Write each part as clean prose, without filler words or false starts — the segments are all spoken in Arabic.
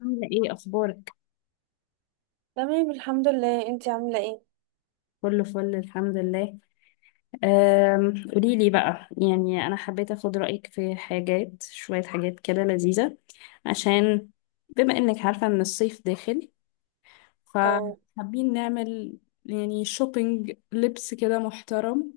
عاملة ايه اخبارك؟ تمام الحمد لله، انتي عاملة ايه؟ كله فل الحمد لله. قوليلي بقى، يعني انا حبيت اخد رأيك في حاجات شوية، حاجات كده لذيذة، عشان بما انك عارفة ان الصيف داخل، او، فحابين نعمل يعني شوبينج لبس كده محترم.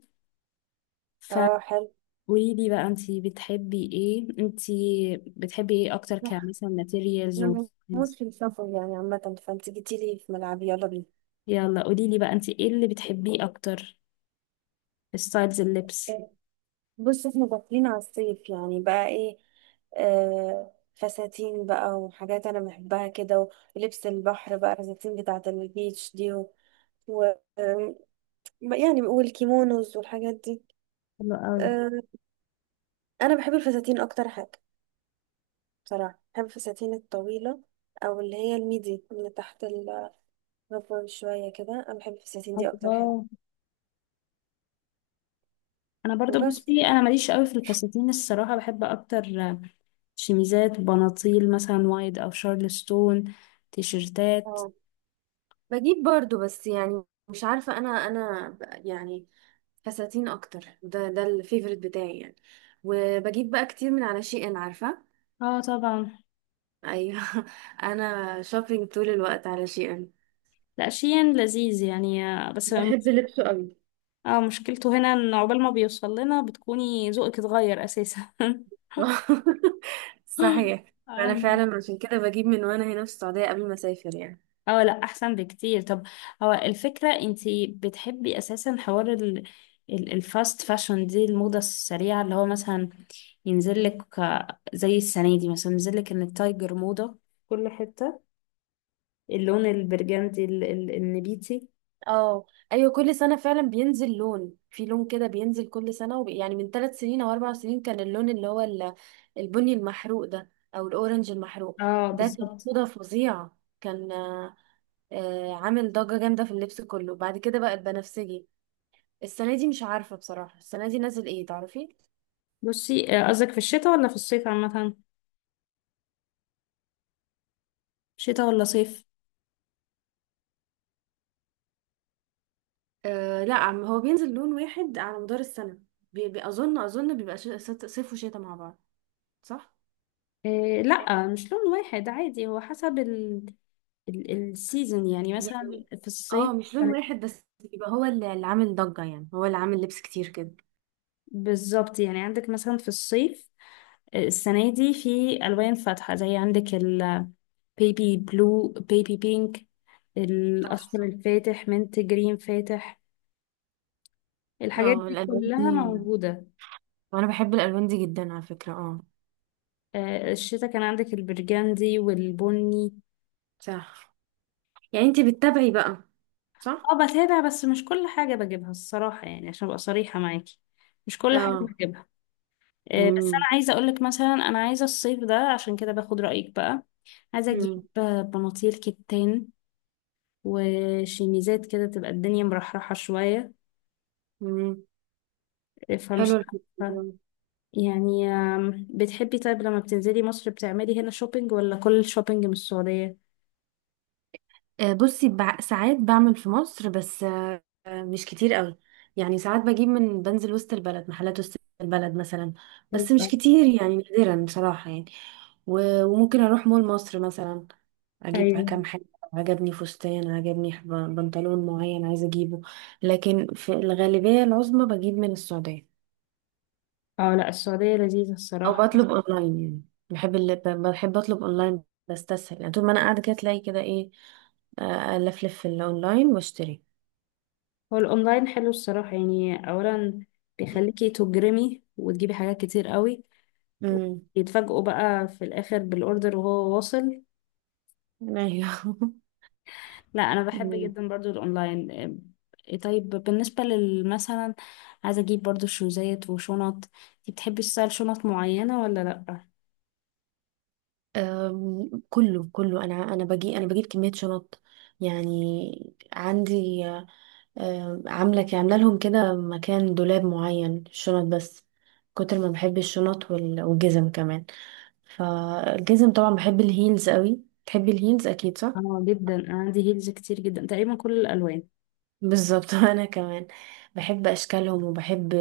اه، حلو. فقوليلي بقى، انتي بتحبي ايه اكتر؟ كمثلا ماتيريالز و انا بموت styles؟ في السفر يعني عامة، فانت جيتيلي في ملعبي، يلا بينا. يلا قوليلي بقى، انتي ايه اللي بتحبيه اكتر في ستايلز اللبس؟ إيه، بص احنا داخلين على الصيف يعني، بقى ايه؟ آه، فساتين بقى وحاجات انا بحبها كده، ولبس البحر بقى، الفساتين بتاعة البيتش دي و... و... آم، يعني، والكيمونوز والحاجات دي. حلو قوي. آه انا بحب الفساتين اكتر حاجة. بصراحة بحب الفساتين الطويلة، أو اللي هي الميدي اللي تحت الربر شوية كده. أنا بحب الفساتين دي أكتر حاجة. الله! انا برضو وبس. بصي، انا ماليش قوي في الفساتين الصراحه، بحب اكتر شميزات، بناطيل مثلا وايد او شارلستون، تيشرتات. اه، بجيب برضو، بس يعني مش عارفة، أنا يعني فساتين أكتر. ده الفيفوريت بتاعي يعني. وبجيب بقى كتير من على شي إن، عارفة؟ اه طبعا. أيوه. أنا شوبينج طول الوقت على شي إن، لا شيء لذيذ يعني، بس بحب لبسه قوي. اه، مشكلته هنا ان عقبال ما بيوصل لنا بتكوني ذوقك اتغير اساسا. صحيح، أنا أيوة. فعلا عشان كده بجيب من وأنا هنا في السعودية قبل ما أسافر يعني. اه لا احسن بكتير. طب، هو الفكرة انتي بتحبي اساسا حوار الفاست فاشن دي، الموضة السريعة اللي هو مثلا ينزل لك، زي السنة دي مثلا ينزل لك ان التايجر موضة في كل حتة، اللون البرجندي النبيتي. اه، ايوه، كل سنه فعلا بينزل لون، في لون كده بينزل كل سنه، يعني من 3 سنين او 4 سنين كان اللون اللي هو البني المحروق ده، او الاورنج المحروق. اه ده كان بالظبط. موضه فظيعه كان آه، آه، عامل ضجه جامده في اللبس كله. بعد كده بقى البنفسجي. السنه دي مش عارفه بصراحه، السنه دي نازل ايه، تعرفي؟ بصي قصدك في الشتاء ولا في الصيف عامة؟ شتاء ولا صيف؟ لا، عم هو بينزل لون واحد على مدار السنه. بي... بي... اظن اظن بيبقى صيف وشتاء مع بعض، صح؟ آه لا، مش لون واحد عادي، هو حسب ال السيزون يعني مثلا يعني في الصيف اه، مش لون واحد بس. يبقى هو اللي عامل ضجة، يعني هو اللي عامل لبس كتير كده. بالظبط، يعني عندك مثلا في الصيف السنة دي في ألوان فاتحة، زي عندك البيبي بلو، بيبي بينك، صح، الأصفر صح، الفاتح، منت جرين فاتح، الحاجات اه، دي الالوان دي. كلها موجودة. وانا بحب الالوان دي جدا على فكرة، اه. الشتا كان عندك البرجندي والبني. صح. يعني انتي بتتابعي بقى، صح. اه بتابع، بس مش كل حاجة بجيبها الصراحة، يعني عشان أبقى صريحة معاكي مش كل حاجة اه. بجيبها. بس أنا امم عايزة أقولك مثلا، أنا عايزة الصيف ده، عشان كده باخد رأيك بقى، عايزة أجيب امم بناطيل كتان وشيميزات كده تبقى الدنيا مرحرحة شوية. امم فمش حلو الفكرة عارفة. دي. يعني بتحبي طيب لما بتنزلي مصر بتعملي هنا شوبينج ولا كل الشوبينج من السعودية؟ بصي، ساعات بعمل في مصر، بس مش كتير قوي. يعني ساعات بجيب من، بنزل وسط البلد، محلات وسط البلد مثلا. بس حلو. مش كتير يعني، نادرا بصراحة يعني. وممكن اروح مول مصر مثلا، اجيب ايوه. كام حاجه. عجبني فستان، عجبني بنطلون معين، عايزه اجيبه. لكن في الغالبيه العظمى بجيب من السعوديه، اه لا، السعودية لذيذة او الصراحة. بطلب اونلاين يعني. بحب اطلب اونلاين، بستسهل. يعني طول ما انا قاعده كده، تلاقي كده ايه، الفلف في الاونلاين واشتري. هو الأونلاين حلو الصراحة، يعني أولا بيخليكي تجرمي وتجيبي حاجات كتير قوي، امم. يتفاجئوا بقى في الآخر بالأوردر وهو واصل. ايوه. لا انا بحب جدا برضو الاونلاين. إيه طيب، بالنسبة لل- مثلا عايزة اجيب برضو شوزات وشنط، انتي بتحبي تستايل شنط معينة ولا لا؟ كله كله، انا باجي، انا بجيب كميه شنط. يعني عندي، عامله لهم كده مكان، دولاب معين الشنط بس. كتر ما بحب الشنط والجزم كمان. فالجزم طبعا بحب الهيلز قوي. تحبي الهيلز اكيد، صح؟ اه جدا، انا عندي هيلز كتير جدا، تقريبا كل الالوان. بالظبط. انا كمان بحب اشكالهم، وبحب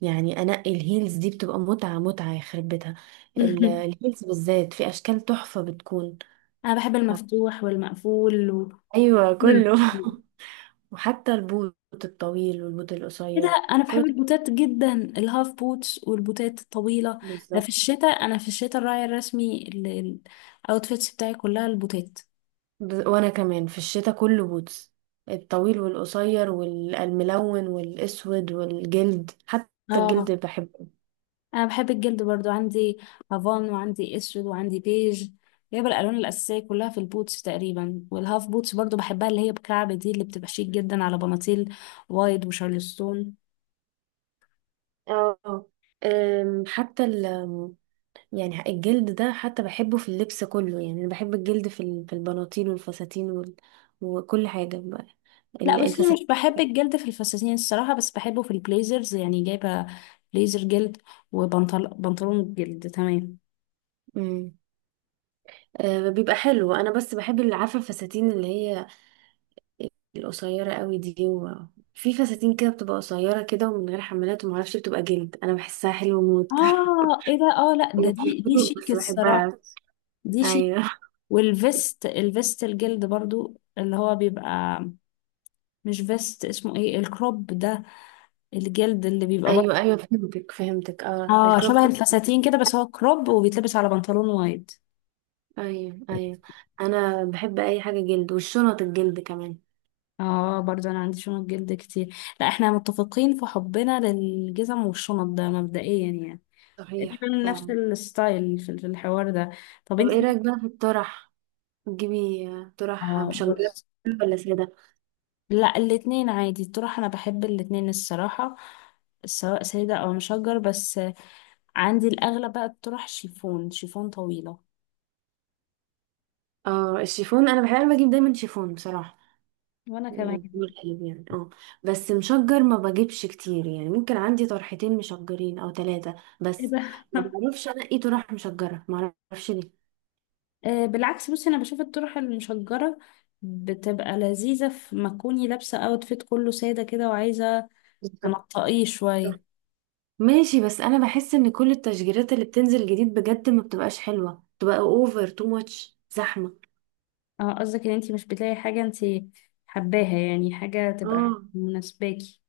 يعني انقي الهيلز دي، بتبقى متعه متعه يخرب بيتها. الهيلز بالذات في اشكال تحفه بتكون. انا بحب المفتوح والمقفول وكله. ايوه كله. وحتى البوت الطويل والبوت ايه ده، القصير، انا بحب كله، البوتات جدا، الهاف بوتس والبوتات الطويلة. ده في بالظبط. الشتاء، انا في الشتاء الراعي الرسمي الاوتفيتس بتاعي كلها البوتات. وانا كمان في الشتاء كله بوتس، الطويل والقصير والملون والاسود والجلد حتى. الجلد اه، بحبه. انا بحب الجلد برضو، عندي هافان وعندي اسود وعندي بيج، جايبه الالوان الاساسيه كلها في البوتس تقريبا، والهاف بوتس برضو بحبها، اللي هي بكعب دي اللي بتبقى شيك جدا على بناطيل وايد وشارلستون. اه. أم، حتى ال أم، يعني الجلد ده حتى بحبه في اللبس كله. يعني انا بحب الجلد في البناطيل والفساتين وكل حاجه بقى. لا بس أنا مش الفساتين. بحب الجلد في الفساتين الصراحه، بس بحبه في البليزرز، يعني جايبه بليزر جلد، وبنطلون جلد، تمام. مم. بيبقى حلو. انا بس بحب اللي، عارفه الفساتين اللي هي القصيرة قوي دي. في فساتين كده بتبقى قصيرة كده، ومن غير حمالات ومعرفش، بتبقى جلد، أنا بحسها حلوة موت. اه ايه ده، اه لا ده، هي دي حلوة، شيك بس الصراحه، بحبها. دي شيك. أيوه. والفيست، الفيست الجلد برضو اللي هو بيبقى، مش فيست، اسمه ايه الكروب ده، الجلد اللي بيبقى برضه. أيوه أيوه، فهمتك فهمتك، اه، اه الكروب شبه توب. الفساتين كده، بس هو كروب وبيتلبس على بنطلون وايد. أيوه أيوه. أنا بحب أي حاجة جلد، والشنط الجلد كمان. اه برضه انا عندي شنط جلد كتير. لا احنا متفقين في حبنا للجزم والشنط ده مبدئيا، يعني صحيح تقريبا نفس فعلا. الستايل في الحوار ده. طب طب إيه انت، رأيك بقى في الطرح، تجيبي طرح اه مشجرة بص. ولا سادة؟ لا، الاتنين عادي تروح، انا بحب الاتنين الصراحة، سواء سيدة او مشجر، بس عندي الاغلب بقى الطرح شيفون، شيفون طويلة. اه الشيفون، أنا بحب، أنا بجيب دايما شيفون بصراحة. وانا كمان. بيقول حلو يعني، اه. بس مشجر ما بجيبش كتير، يعني ممكن عندي طرحتين مشجرين او 3 ايه بس. ده! ما بعرفش انقي، إيه طرح مشجرة ما اعرفش ليه. بالعكس بصي، انا بشوف الطرح المشجره بتبقى لذيذه في ما تكوني لابسه اوتفيت كله ساده كده وعايزه بالظبط. تنطقيه شويه. ماشي، بس انا بحس ان كل التشجيرات اللي بتنزل جديد بجد ما بتبقاش حلوة، بتبقى اوفر تو ماتش، زحمة. اه قصدك ان انتي مش بتلاقي حاجه انتي حباها، يعني حاجه تبقى اه، مناسباكي.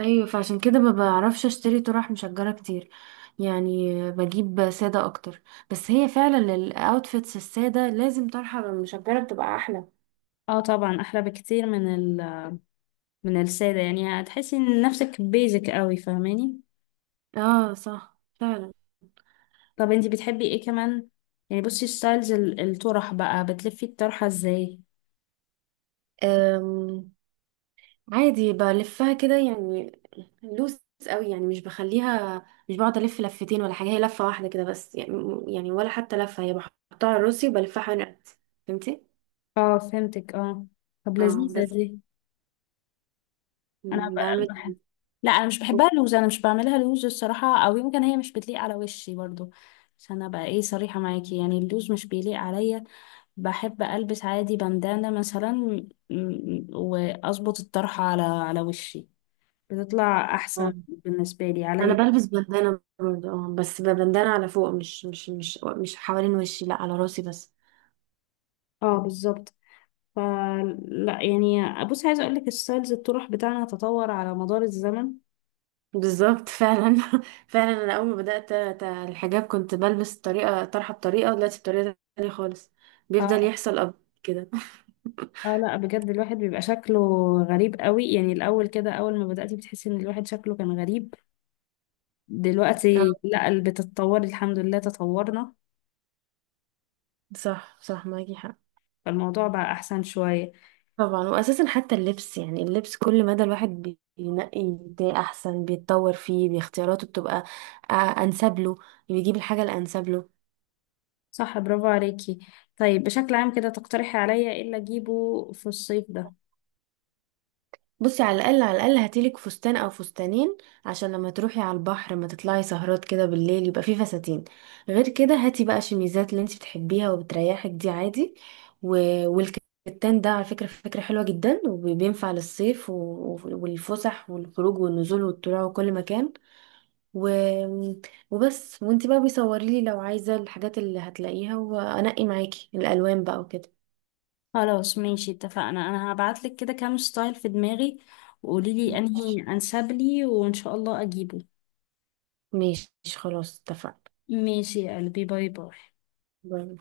ايوه، فعشان كده ما بعرفش اشتري طرح مشجرة كتير. يعني بجيب سادة اكتر. بس هي فعلا الاوتفيتس السادة لازم طرحة مشجرة، بتبقى احلى. اه طبعا، احلى بكتير من من الساده، يعني هتحسي ان نفسك بيزك قوي، فاهماني؟ اه، صح فعلا. طب انتي بتحبي ايه كمان، يعني بصي ستايلز الطرح بقى، بتلفي الطرحه ازاي؟ أم، عادي بلفها كده يعني، لوس قوي. يعني مش بخليها، مش بقعد الف لفتين ولا حاجه، هي لفه واحده كده بس يعني ولا حتى لفه. هي بحطها على راسي وبلفها حوالين رقبتي، فهمتي؟ اه فهمتك، اه. طب اه، لذيذه بس دي. انا ب- بعمل. بح- لا انا مش بحبها لوز، انا مش بعملها لوز الصراحه، او يمكن هي مش بتليق على وشي برضو، عشان ابقى ايه صريحه معاكي، يعني اللوز مش بيليق عليا. بحب البس عادي بندانه مثلا، واظبط الطرحه على وشي، بتطلع احسن آه. بالنسبه لي انا عليا. بلبس بندانه برضه، اه، بس بندانه على فوق، مش حوالين وشي، لا على راسي بس. اه بالظبط، فلا يعني بصي، عايزه اقول لك الستايلز الطرح بتاعنا تطور على مدار الزمن. بالظبط، فعلا. فعلا انا اول ما بدات الحجاب كنت بلبس بطريقه، طرحه بطريقه، ودلوقتي بطريقه تانية خالص. بيفضل اه. يحصل اب كده. اه لا بجد الواحد بيبقى شكله غريب قوي، يعني الاول كده، اول ما بدأتي بتحسي ان الواحد شكله كان غريب، دلوقتي اه، لا، بتتطوري الحمد لله، تطورنا صح صح، معاكي حق. فالموضوع بقى احسن شوية. طبعا، واساسا حتى اللبس يعني، اللبس كل مدى الواحد بينقي ده احسن، بيتطور فيه، باختياراته بتبقى آه، انسب له، بيجيب الحاجه الانسب له. صح برافو عليكي. طيب بشكل عام كده، تقترحي عليا ايه اللي اجيبه في الصيف ده؟ بصي، على الاقل على الاقل هاتيلك فستان او فستانين، عشان لما تروحي على البحر، ما تطلعي سهرات كده بالليل، يبقى فيه فساتين. غير كده هاتي بقى شميزات، اللي انت بتحبيها وبتريحك دي عادي و... والكتان ده على فكرة فكرة حلوة جدا، وبينفع للصيف، والفسح والخروج والنزول والطلوع وكل مكان و... وبس. وانت بقى بيصوري لي لو عايزة الحاجات اللي هتلاقيها، وانقي معاكي الالوان بقى وكده. خلاص ماشي، اتفقنا. انا هبعتلك كده كام ستايل في دماغي وقولي لي ماشي، انهي انسب لي، وان شاء الله اجيبه. ماشي، خلاص اتفقنا. ماشي يا قلبي، باي باي. باي.